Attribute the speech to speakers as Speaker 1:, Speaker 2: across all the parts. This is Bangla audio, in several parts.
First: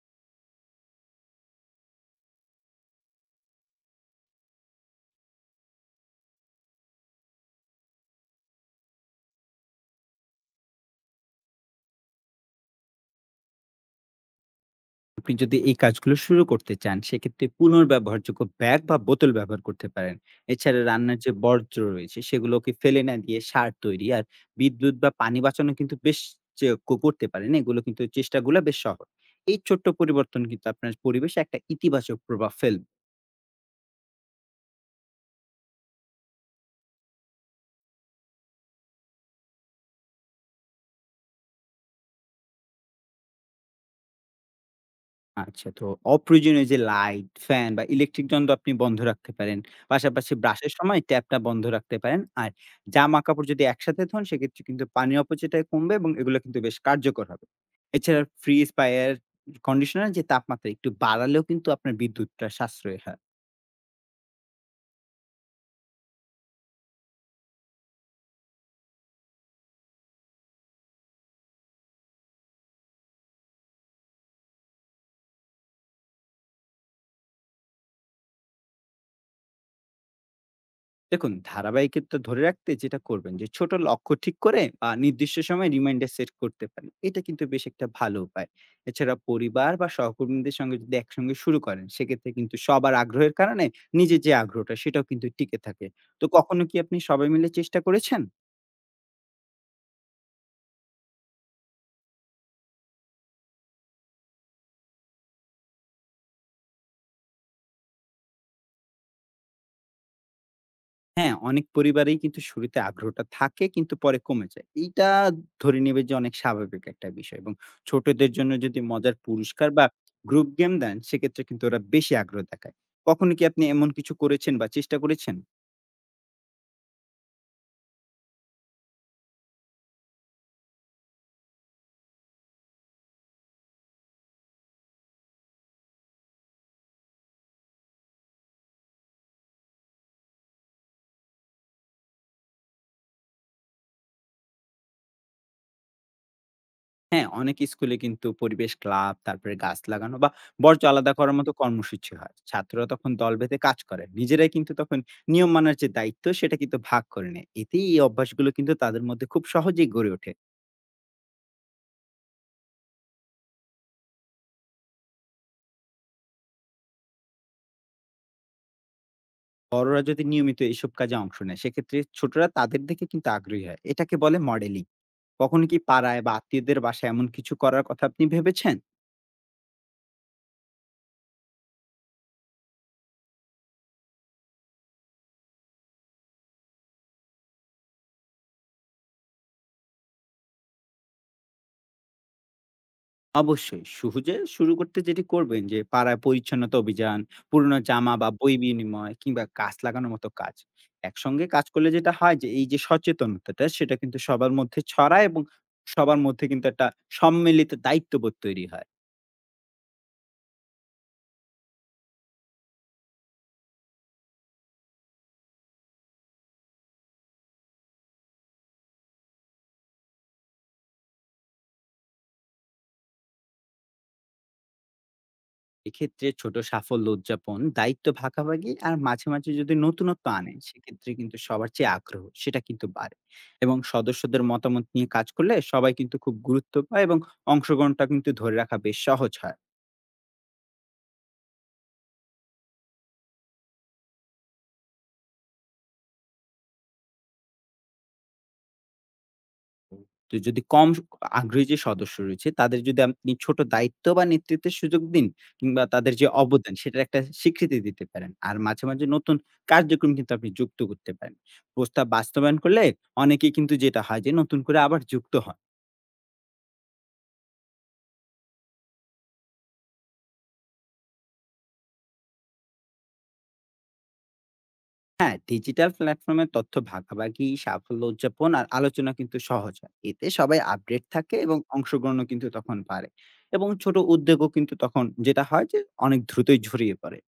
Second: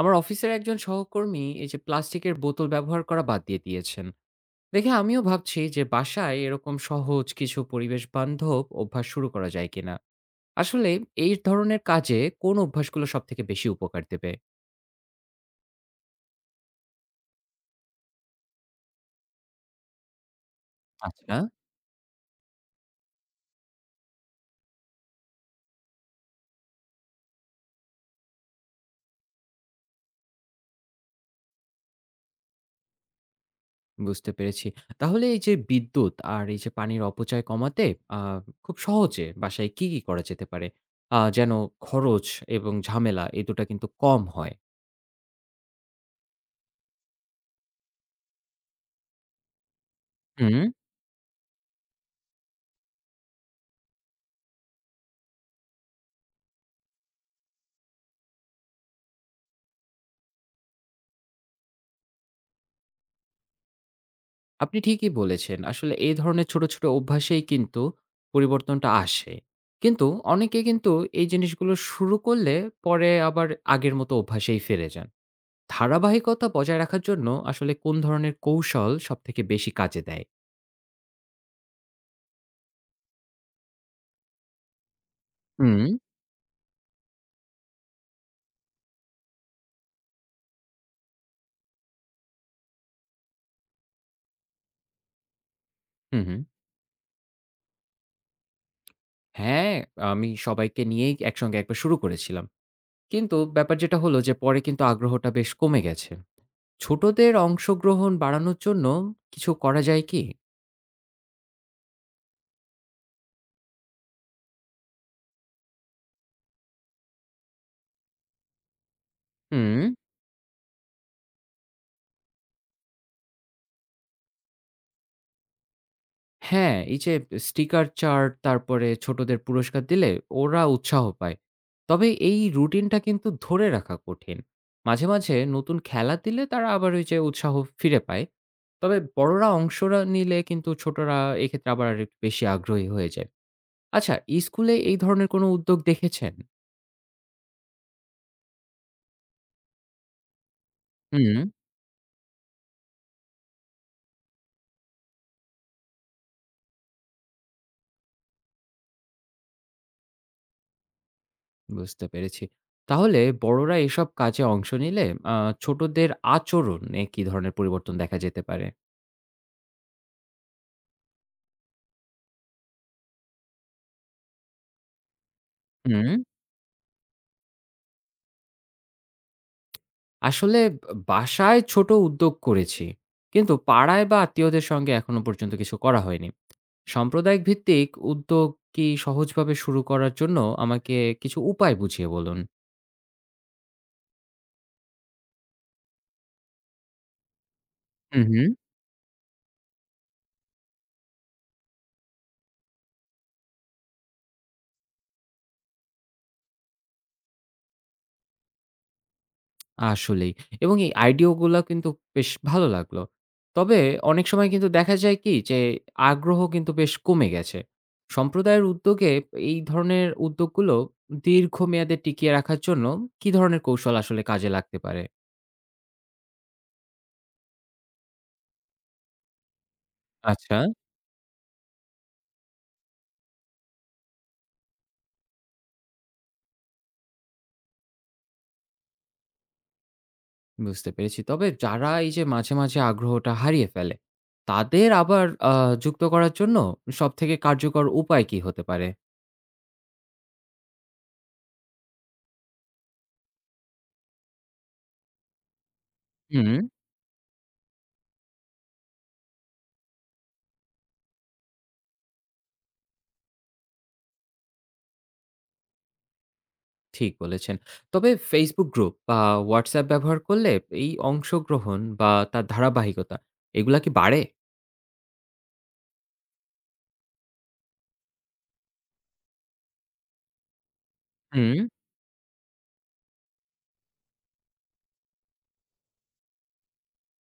Speaker 1: আমার অফিসের একজন সহকর্মী এই যে প্লাস্টিকের বোতল ব্যবহার করা বাদ দিয়ে দিয়েছেন দেখে আমিও ভাবছি যে বাসায় এরকম সহজ কিছু পরিবেশ বান্ধব অভ্যাস শুরু করা যায় কিনা। আসলে এই ধরনের কাজে কোন অভ্যাসগুলো সব থেকে বেশি উপকার দেবে?
Speaker 2: আপনি যদি এই কাজগুলো শুরু করতে চান, সেক্ষেত্রে পুনর্ব্যবহারযোগ্য ব্যাগ বা বোতল ব্যবহার করতে পারেন। এছাড়া রান্নার
Speaker 1: আচ্ছা,
Speaker 2: যে
Speaker 1: না,
Speaker 2: বর্জ্য রয়েছে, সেগুলোকে ফেলে না দিয়ে সার তৈরি আর বিদ্যুৎ বা পানি বাঁচানো কিন্তু বেশ চে কো করতে পারেন। এগুলো কিন্তু চেষ্টাগুলা বেশ সহজ। এই ছোট্ট পরিবর্তন কিন্তু আপনার পরিবেশে একটা ইতিবাচক প্রভাব ফেলবে।
Speaker 1: বুঝতে পেরেছি। তাহলে এই যে বিদ্যুৎ আর এই যে পানির অপচয় কমাতে, আহ, খুব সহজে বাসায় কি কি করা যেতে পারে, যেন খরচ এবং ঝামেলা এই দুটো কিন্তু কম হয়?
Speaker 2: আচ্ছা, তো অপ্রয়োজনীয় যে লাইট, ফ্যান বা ইলেকট্রিক যন্ত্র আপনি বন্ধ রাখতে পারেন। পাশাপাশি
Speaker 1: হুম।
Speaker 2: ব্রাশের সময় ট্যাপটা বন্ধ রাখতে পারেন। আর জামা-কাপড় যদি একসাথে ধোন, সেক্ষেত্রে কিন্তু পানির অপচয়টা কমবে এবং এগুলো কিন্তু বেশ কার্যকর হবে। এছাড়া ফ্রিজ বা এয়ার কন্ডিশনার যে তাপমাত্রা একটু বাড়ালেও কিন্তু আপনার বিদ্যুৎটা সাশ্রয় হয়।
Speaker 1: আপনি ঠিকই বলেছেন। আসলে এই ধরনের ছোট, ছোট অভ্যাসেই কিন্তু পরিবর্তনটা আসে। কিন্তু অনেকে কিন্তু এই জিনিসগুলো শুরু করলে পরে আবার আগের মতো অভ্যাসেই ফিরে যান। ধারাবাহিকতা বজায় রাখার জন্য আসলে কোন ধরনের কৌশল সবথেকে বেশি কাজে দেয়?
Speaker 2: দেখুন, ধারাবাহিকতা ধরে রাখতে যেটা করবেন যে ছোট লক্ষ্য ঠিক করে বা নির্দিষ্ট সময়
Speaker 1: হুম।
Speaker 2: রিমাইন্ডার সেট করতে পারেন, এটা কিন্তু বেশ একটা ভালো উপায়। এছাড়া পরিবার বা সহকর্মীদের সঙ্গে যদি একসঙ্গে শুরু করেন, সেক্ষেত্রে কিন্তু সবার আগ্রহের কারণে নিজের যে আগ্রহটা, সেটাও কিন্তু টিকে থাকে।
Speaker 1: হুম,
Speaker 2: তো
Speaker 1: হুম।
Speaker 2: কখনো কি আপনি সবাই মিলে চেষ্টা করেছেন?
Speaker 1: হ্যাঁ, আমি সবাইকে নিয়েই একসঙ্গে একবার শুরু করেছিলাম। কিন্তু ব্যাপার যেটা হলো যে পরে কিন্তু আগ্রহটা বেশ কমে গেছে। ছোটদের অংশগ্রহণ বাড়ানোর জন্য কিছু করা যায় কি?
Speaker 2: হ্যাঁ, অনেক পরিবারেই কিন্তু শুরুতে আগ্রহটা থাকে, কিন্তু পরে কমে যায়। এইটা ধরে নেবে যে অনেক স্বাভাবিক একটা বিষয়, এবং ছোটদের জন্য যদি মজার পুরস্কার
Speaker 1: হুম।
Speaker 2: বা গ্রুপ গেম দেন, সেক্ষেত্রে কিন্তু ওরা বেশি আগ্রহ দেখায়। কখনো কি আপনি এমন কিছু করেছেন বা চেষ্টা করেছেন?
Speaker 1: হ্যাঁ, এই যে স্টিকার চার্ট তারপরে ছোটদের পুরস্কার দিলে ওরা উৎসাহ পায়। তবে এই রুটিনটা কিন্তু ধরে রাখা কঠিন। মাঝে, মাঝে নতুন খেলা দিলে তারা আবার ওই যে উৎসাহ ফিরে পায়। তবে বড়রা অংশরা নিলে কিন্তু ছোটরা এক্ষেত্রে আবার আরেকটু বেশি আগ্রহী হয়ে যায়। আচ্ছা, স্কুলে এই ধরনের কোনো উদ্যোগ দেখেছেন?
Speaker 2: হ্যাঁ, অনেক স্কুলে কিন্তু পরিবেশ ক্লাব, তারপরে গাছ লাগানো বা বর্জ্য আলাদা করার
Speaker 1: হুম,
Speaker 2: মতো কর্মসূচি হয়। ছাত্ররা তখন দল বেঁধে কাজ করে। নিজেরাই কিন্তু তখন নিয়ম মানার যে দায়িত্ব, সেটা কিন্তু ভাগ করে নেয়। এতেই এই অভ্যাসগুলো কিন্তু তাদের মধ্যে খুব সহজেই গড়ে ওঠে।
Speaker 1: বুঝতে পেরেছি। তাহলে বড়রা এসব কাজে অংশ নিলে আ ছোটদের আচরণে কি ধরনের পরিবর্তন দেখা যেতে পারে?
Speaker 2: বড়রা যদি নিয়মিত এসব কাজে অংশ নেয়, সেক্ষেত্রে ছোটরা তাদের দেখে কিন্তু আগ্রহী হয়। এটাকে বলে মডেলিং। কখনো কি
Speaker 1: হুম।
Speaker 2: পাড়ায় বা আত্মীয়দের বাসায় এমন কিছু করার কথা আপনি ভেবেছেন?
Speaker 1: আসলে বাসায় ছোট উদ্যোগ করেছি। কিন্তু পাড়ায় বা আত্মীয়দের সঙ্গে এখনো পর্যন্ত কিছু করা হয়নি। সাম্প্রদায়িক ভিত্তিক উদ্যোগ কি সহজভাবে শুরু করার জন্য আমাকে কিছু উপায় বুঝিয়ে বলুন।
Speaker 2: অবশ্যই, সহজে শুরু করতে যেটি করবেন যে পাড়ায় পরিচ্ছন্নতা অভিযান, পুরনো জামা
Speaker 1: হু,
Speaker 2: বা
Speaker 1: হু।
Speaker 2: বই বিনিময় কিংবা গাছ লাগানোর মতো কাজ একসঙ্গে কাজ করলে যেটা হয় যে এই যে সচেতনতাটা, সেটা কিন্তু সবার মধ্যে ছড়ায় এবং সবার মধ্যে কিন্তু একটা সম্মিলিত দায়িত্ববোধ তৈরি হয়।
Speaker 1: আসলেই। এবং এই আইডিয়াগুলা কিন্তু বেশ ভালো লাগলো। তবে অনেক সময় কিন্তু দেখা যায় কি যে আগ্রহ কিন্তু বেশ কমে গেছে। সম্প্রদায়ের উদ্যোগে এই ধরনের উদ্যোগগুলো দীর্ঘমেয়াদে টিকিয়ে রাখার জন্য কি ধরনের কৌশল আসলে কাজে লাগতে পারে?
Speaker 2: এক্ষেত্রে ছোট সাফল্য উদযাপন, দায়িত্ব ভাগাভাগি আর মাঝে মাঝে যদি নতুনত্ব
Speaker 1: আচ্ছা।
Speaker 2: আনেন, সেক্ষেত্রে কিন্তু সবার যে আগ্রহ, সেটা কিন্তু বাড়ে। এবং সদস্যদের মতামত নিয়ে কাজ করলে সবাই কিন্তু খুব গুরুত্ব পায় এবং অংশগ্রহণটা কিন্তু ধরে রাখা বেশ সহজ হয়।
Speaker 1: বুঝতে পেরেছি। তবে যারা এই যে মাঝে, মাঝে আগ্রহটা হারিয়ে ফেলে, তাদের আবার যুক্ত করার জন্য সবথেকে কার্যকর উপায় কি হতে পারে?
Speaker 2: তো যদি কম স আগ্রহী যে সদস্য রয়েছে, তাদের যদি আপনি ছোট দায়িত্ব বা নেতৃত্বের সুযোগ দিন কিংবা তাদের যে
Speaker 1: হুম।
Speaker 2: অবদান, সেটার একটা স্বীকৃতি দিতে পারেন। আর মাঝে মাঝে নতুন কার্যক্রম কিন্তু আপনি যুক্ত করতে পারেন। প্রস্তাব বাস্তবায়ন করলে অনেকেই কিন্তু, যেটা হয় যে, নতুন করে আবার যুক্ত হন।
Speaker 1: ঠিক বলেছেন। তবে Facebook গ্রুপ বা WhatsApp ব্যবহার করলে এই অংশগ্রহণ বা তার ধারাবাহিকতা এগুলা কি বাড়ে?
Speaker 2: হ্যাঁ, ডিজিটাল প্ল্যাটফর্মে তথ্য ভাগাভাগি, সাফল্য উদযাপন আর আলোচনা কিন্তু সহজ হয়। এতে সবাই আপডেট থাকে
Speaker 1: হুম।
Speaker 2: এবং অংশগ্রহণও কিন্তু তখন বাড়ে। এবং ছোট উদ্যোগও কিন্তু তখন, যেটা হয় যে, অনেক দ্রুতই ছড়িয়ে পড়ে।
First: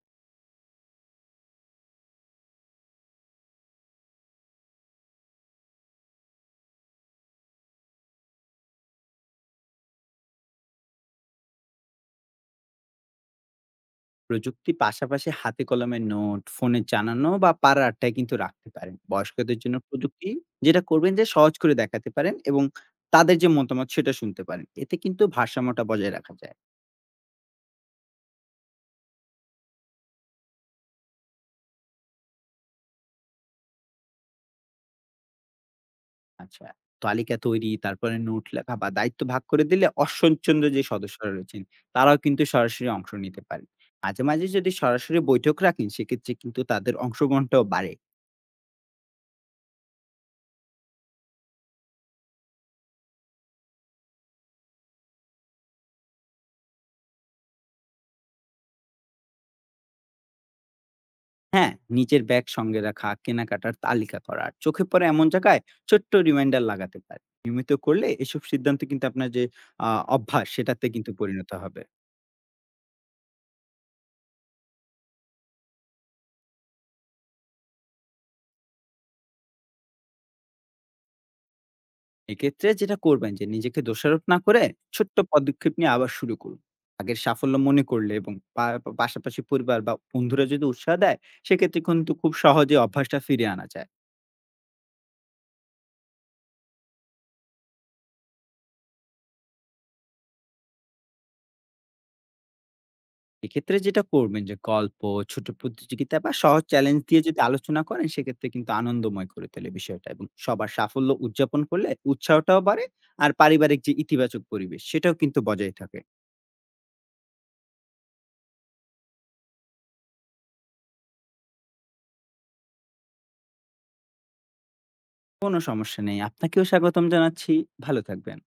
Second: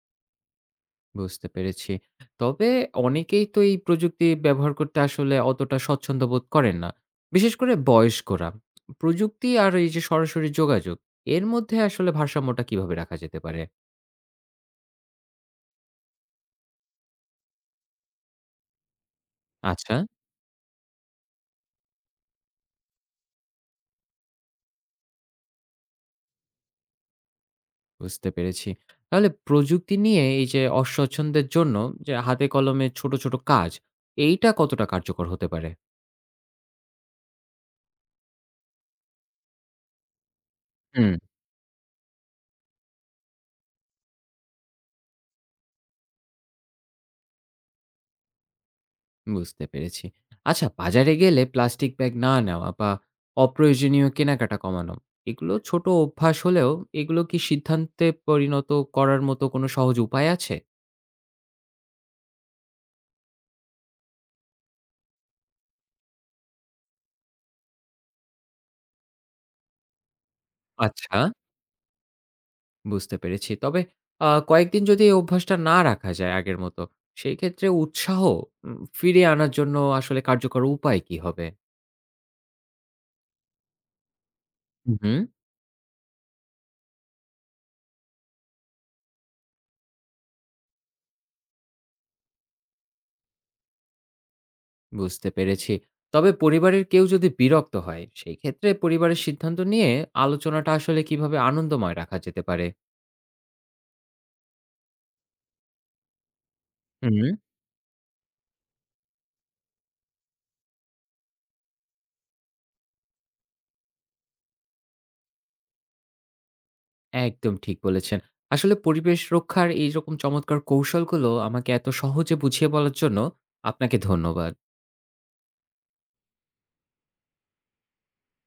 Speaker 1: বুঝতে পেরেছি। তবে অনেকেই তো এই প্রযুক্তি ব্যবহার করতে আসলে অতটা স্বচ্ছন্দ বোধ করেন না। বিশেষ করে বয়স্করা। প্রযুক্তি আর এই যে সরাসরি যোগাযোগ, এর মধ্যে আসলে ভারসাম্যটা কিভাবে রাখা যেতে পারে?
Speaker 2: প্রযুক্তি পাশাপাশি হাতে কলমে নোট, ফোনে জানানো বা পাড়ার আড্ডায় কিন্তু রাখতে পারেন। বয়স্কদের জন্য
Speaker 1: আচ্ছা,
Speaker 2: প্রযুক্তি যেটা করবেন যে সহজ করে দেখাতে পারেন এবং তাদের যে মতামত, সেটা শুনতে পারেন। এতে কিন্তু ভারসাম্যটা বজায় রাখা যায়।
Speaker 1: বুঝতে পেরেছি। তাহলে প্রযুক্তি নিয়ে এই যে অস্বচ্ছন্দের জন্য যে হাতে কলমে ছোট, ছোট কাজ, এইটা কতটা কার্যকর হতে পারে?
Speaker 2: আচ্ছা। তালিকা তৈরি, তারপরে নোট লেখা বা দায়িত্ব ভাগ করে দিলে অস্বচ্ছন্দ যে
Speaker 1: হুম।
Speaker 2: সদস্যরা রয়েছেন, তারাও কিন্তু সরাসরি অংশ নিতে পারেন। মাঝে মাঝে যদি সরাসরি বৈঠক রাখেন, সেক্ষেত্রে কিন্তু তাদের অংশগ্রহণটাও বাড়ে।
Speaker 1: বুঝতে পেরেছি। আচ্ছা, বাজারে গেলে প্লাস্টিক ব্যাগ না নেওয়া বা অপ্রয়োজনীয় কেনাকাটা কমানো, এগুলো ছোট অভ্যাস হলেও এগুলো কি সিদ্ধান্তে পরিণত করার মতো কোনো সহজ উপায় আছে?
Speaker 2: হ্যাঁ, নিজের ব্যাগ সঙ্গে রাখা, কেনাকাটার তালিকা করা, আর চোখে পড়ে এমন জায়গায় ছোট্ট রিমাইন্ডার লাগাতে পারেন। নিয়মিত করলে এসব সিদ্ধান্ত কিন্তু আপনার যে আ অভ্যাস, সেটাতে কিন্তু
Speaker 1: আচ্ছা,
Speaker 2: পরিণত হবে।
Speaker 1: বুঝতে পেরেছি। তবে কয়েকদিন যদি এই অভ্যাসটা না রাখা যায় আগের মতো, সেই ক্ষেত্রে উৎসাহ ফিরিয়ে আনার জন্য আসলে কার্যকর উপায় কি হবে?
Speaker 2: এক্ষেত্রে যেটা করবেন যে নিজেকে দোষারোপ না করে ছোট্ট
Speaker 1: হুম,
Speaker 2: পদক্ষেপ নিয়ে আবার শুরু করুন। আগের সাফল্য মনে করলে এবং পা- পা- পাশাপাশি পরিবার বা বন্ধুরা যদি উৎসাহ দেয়, সেক্ষেত্রে কিন্তু খুব সহজে অভ্যাসটা ফিরে আনা যায়।
Speaker 1: বুঝতে পেরেছি। তবে পরিবারের কেউ যদি বিরক্ত হয়, সেই ক্ষেত্রে পরিবারের সিদ্ধান্ত নিয়ে আলোচনাটা আসলে কিভাবে আনন্দময় রাখা যেতে পারে?
Speaker 2: এক্ষেত্রে যেটা করবেন যে গল্প, ছোট প্রতিযোগিতা বা সহজ চ্যালেঞ্জ
Speaker 1: হুম,
Speaker 2: দিয়ে যদি আলোচনা করেন, সেক্ষেত্রে কিন্তু আনন্দময় করে তোলে বিষয়টা এবং সবার সাফল্য উদযাপন করলে উৎসাহটাও বাড়ে। আর পারিবারিক যে ইতিবাচক পরিবেশ, সেটাও কিন্তু বজায় থাকে।
Speaker 1: একদম ঠিক বলেছেন। আসলে পরিবেশ রক্ষার এইরকম চমৎকার কৌশলগুলো আমাকে এত সহজে বুঝিয়ে বলার জন্য আপনাকে ধন্যবাদ।
Speaker 2: কোনো সমস্যা নেই, আপনাকেও স্বাগতম জানাচ্ছি। ভালো থাকবেন।